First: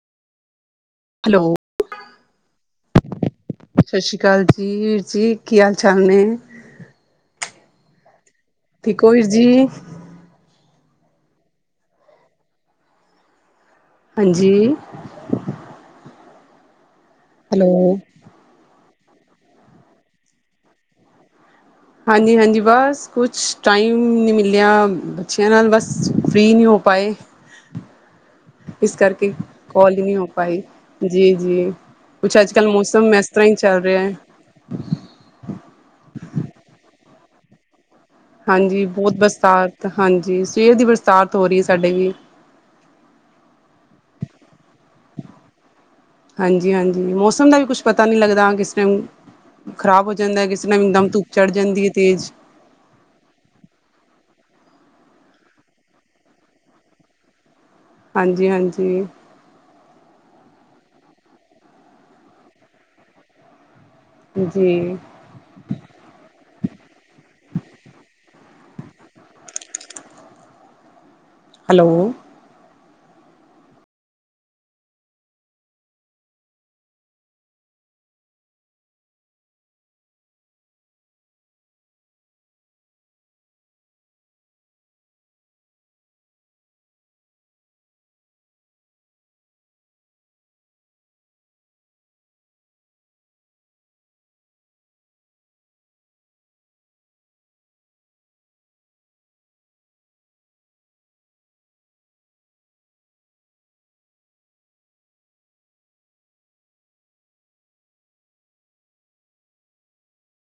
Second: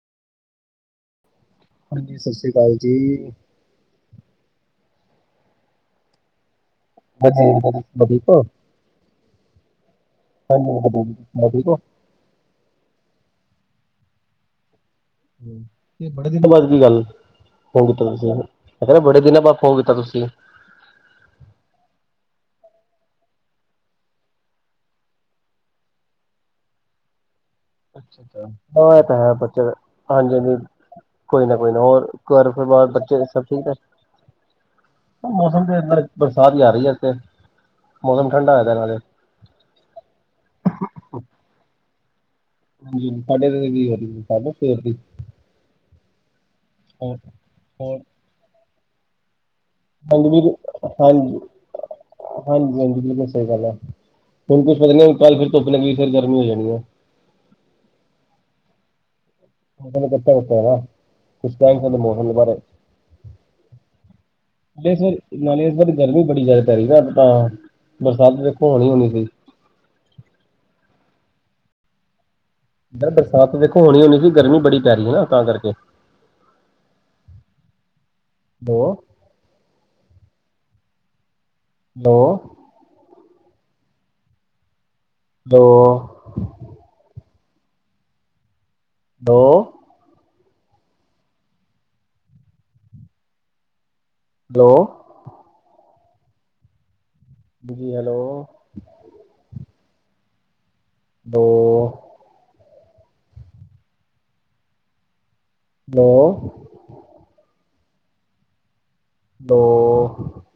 Hello ਹਾਂਜੀ, ਸਸਿ ਸ਼੍ਰੀ ਕਾਲ ਜੀ। ਸਸਿ ਸ਼ੀਕਾਲ ਜੀ ਵੀਰ ਜੀ ਕੀ ਹਾਲ- ਚਾਲ ਨੇ ਹਜੇ ਹ ਵਧੀਕ ਠੀਕ ਓ ਵੀਰ ਜੀ। ਹਾਂਜੀ ਵ ਵਧ ਤ ਠੀਕ ਓ ਹਾਂਜੀ ਬੜੇ ਦਿਨ ਤੋਂ ਬਾਅਦ ਕੀ ਗੱਲ ਹੋਣ ਹੈਲੋ ਕੀਤਾ ਗ ਸੀਗਾ। ਮੈ ਕਿਹਾ ਬੜੇ ਦਿਨਾਂ ਬਾਅਦ ਫੋਨ ਕੀਤਾ ਤੁਸੀਂ। ਹਾਂਜੀ, ਹਾਂਜੀ ਬਸ ਕੁਛ ਟਾਈਮ ਨਈ ਮਿਲਿਆ, ਬੱਚਿਆਂ ਨਾਲ ਬਸ ਫਰੀ ਨਹੀਂ ਹੋ ਪਾਏ। ਅੱਛਾ, ਅੱਛਾ ਇਸ ਆ ਇਹ ਤਾਂ ਕਰਕੇ ਹੈ ਬੇ ਹਾਂਜੀ, ਕਾਲ ਹੀ ਨਹੀਂ ਹੋ ਹਾਂਜੀ ਪਾਈ ਜੀ ਕੋਈ ਨਾ, ਕੋਈ ਨਾ, ਹੋਰ ਘਰ ਪਰਿਵਾਰ, ਬੱਚੇ ਸਭ ਸਹੀ ਠੀਕ ਹੈ ਚੱਲ ਰਿਹਾ ਐ। ਮੌਸਮ ਤੇ ਫੑਕ ਬਰਸਾਤ ਜਾ ਰਹੀ ਐ ਏੱਥੇ। ਹਾਂਜੀ ਬੋੱਤ ਬਰਸਾਤ, ਹਾਂਜੀ, ਸਵੇਰ ਦੀ ਬਰਸਾਤ ਹੋ ਰਹੀ ਐ ਸਾਡੇ ਵੀ। ਤੁਸੀ ਸਾਡੇ ਲਏ ਕੀ ਔ ਸਾਡੇ ਸਵੇਰ ਦੀ ਹਾਂਜੀ, ਹਾਂਜੀ ਹੋਰ ਮੌਸਮ ਦਾ ਵੀ ਕੁੱਛ ਹੋਰ ਪਤਾ ਨਈ ਲੱਗਦਾ ਕਿਸ ਟੈਮ। ਖ਼ਰਾਬ ਔ ਹਾਂਜੀ ਜਾਂਦਾ, ਵੀਰ ਕਿਸ ਟੈਮ ਇੱਕਦਮ ਧੁੱਪ ਚੜ ਜਾਂਦੀ ਏ ਤੇਜ਼। ਹਾਂਜੀ-ਹਾਂਜੀ ਬਿਲਕੁਲ ਸਹੀ ਗੱਲ ਐ, ਹੁਨ ਕੁਛ ਪਤਾ ਨੀ ਕੱਲ ਫੇਰ ਧੁੱਪ ਲੱਗੀ, ਫਿਰ ਗਰਮੀ ਹੋ ਜਾਨੀ ਐ। ਹਾਂਜੀ- ਹਾਂਜੀ। ਚਾ ਹੈ ਕੁਛ ਕਹਿ ਸਕਦੇ ਮੌਸਮ ਦੇ ਬਾਰੇ ਜੀ ਬ ਫਿਰ ਨਾਲੇ ਇਸ ਬਾਰੀ ਗਰਮੀ ਬੜੀ ਜ਼ਿਆਦਾ ਪੈ ਰਹੀ ਤਾਂ ਹਾ, ਬਰਸਾਤ ਦੇੇਖੋ ਹੋਣੀ -ਹੋਣੀ ਸੀਹੀ। ਹੈਲੋ ਮੇ ਕਿਹਾ ਬਰਸਾਤ ਵੇਖੋ ਹੋਣੀ- ਹੋਣੀ ਸੀ, ਗਰਮੀ ਬੜੀ ਪੈ ਰਹੀ ਐ ਨਾ ਤਾਂ ਕਰਕੇ। ਹੋ ਹੈਲੋ ਹੈਲੋ ਦੋ ਹੈਲੋ ਜੀ, ਹੈਲੋ ਦੋ ਹੈਲੋ ਉਹ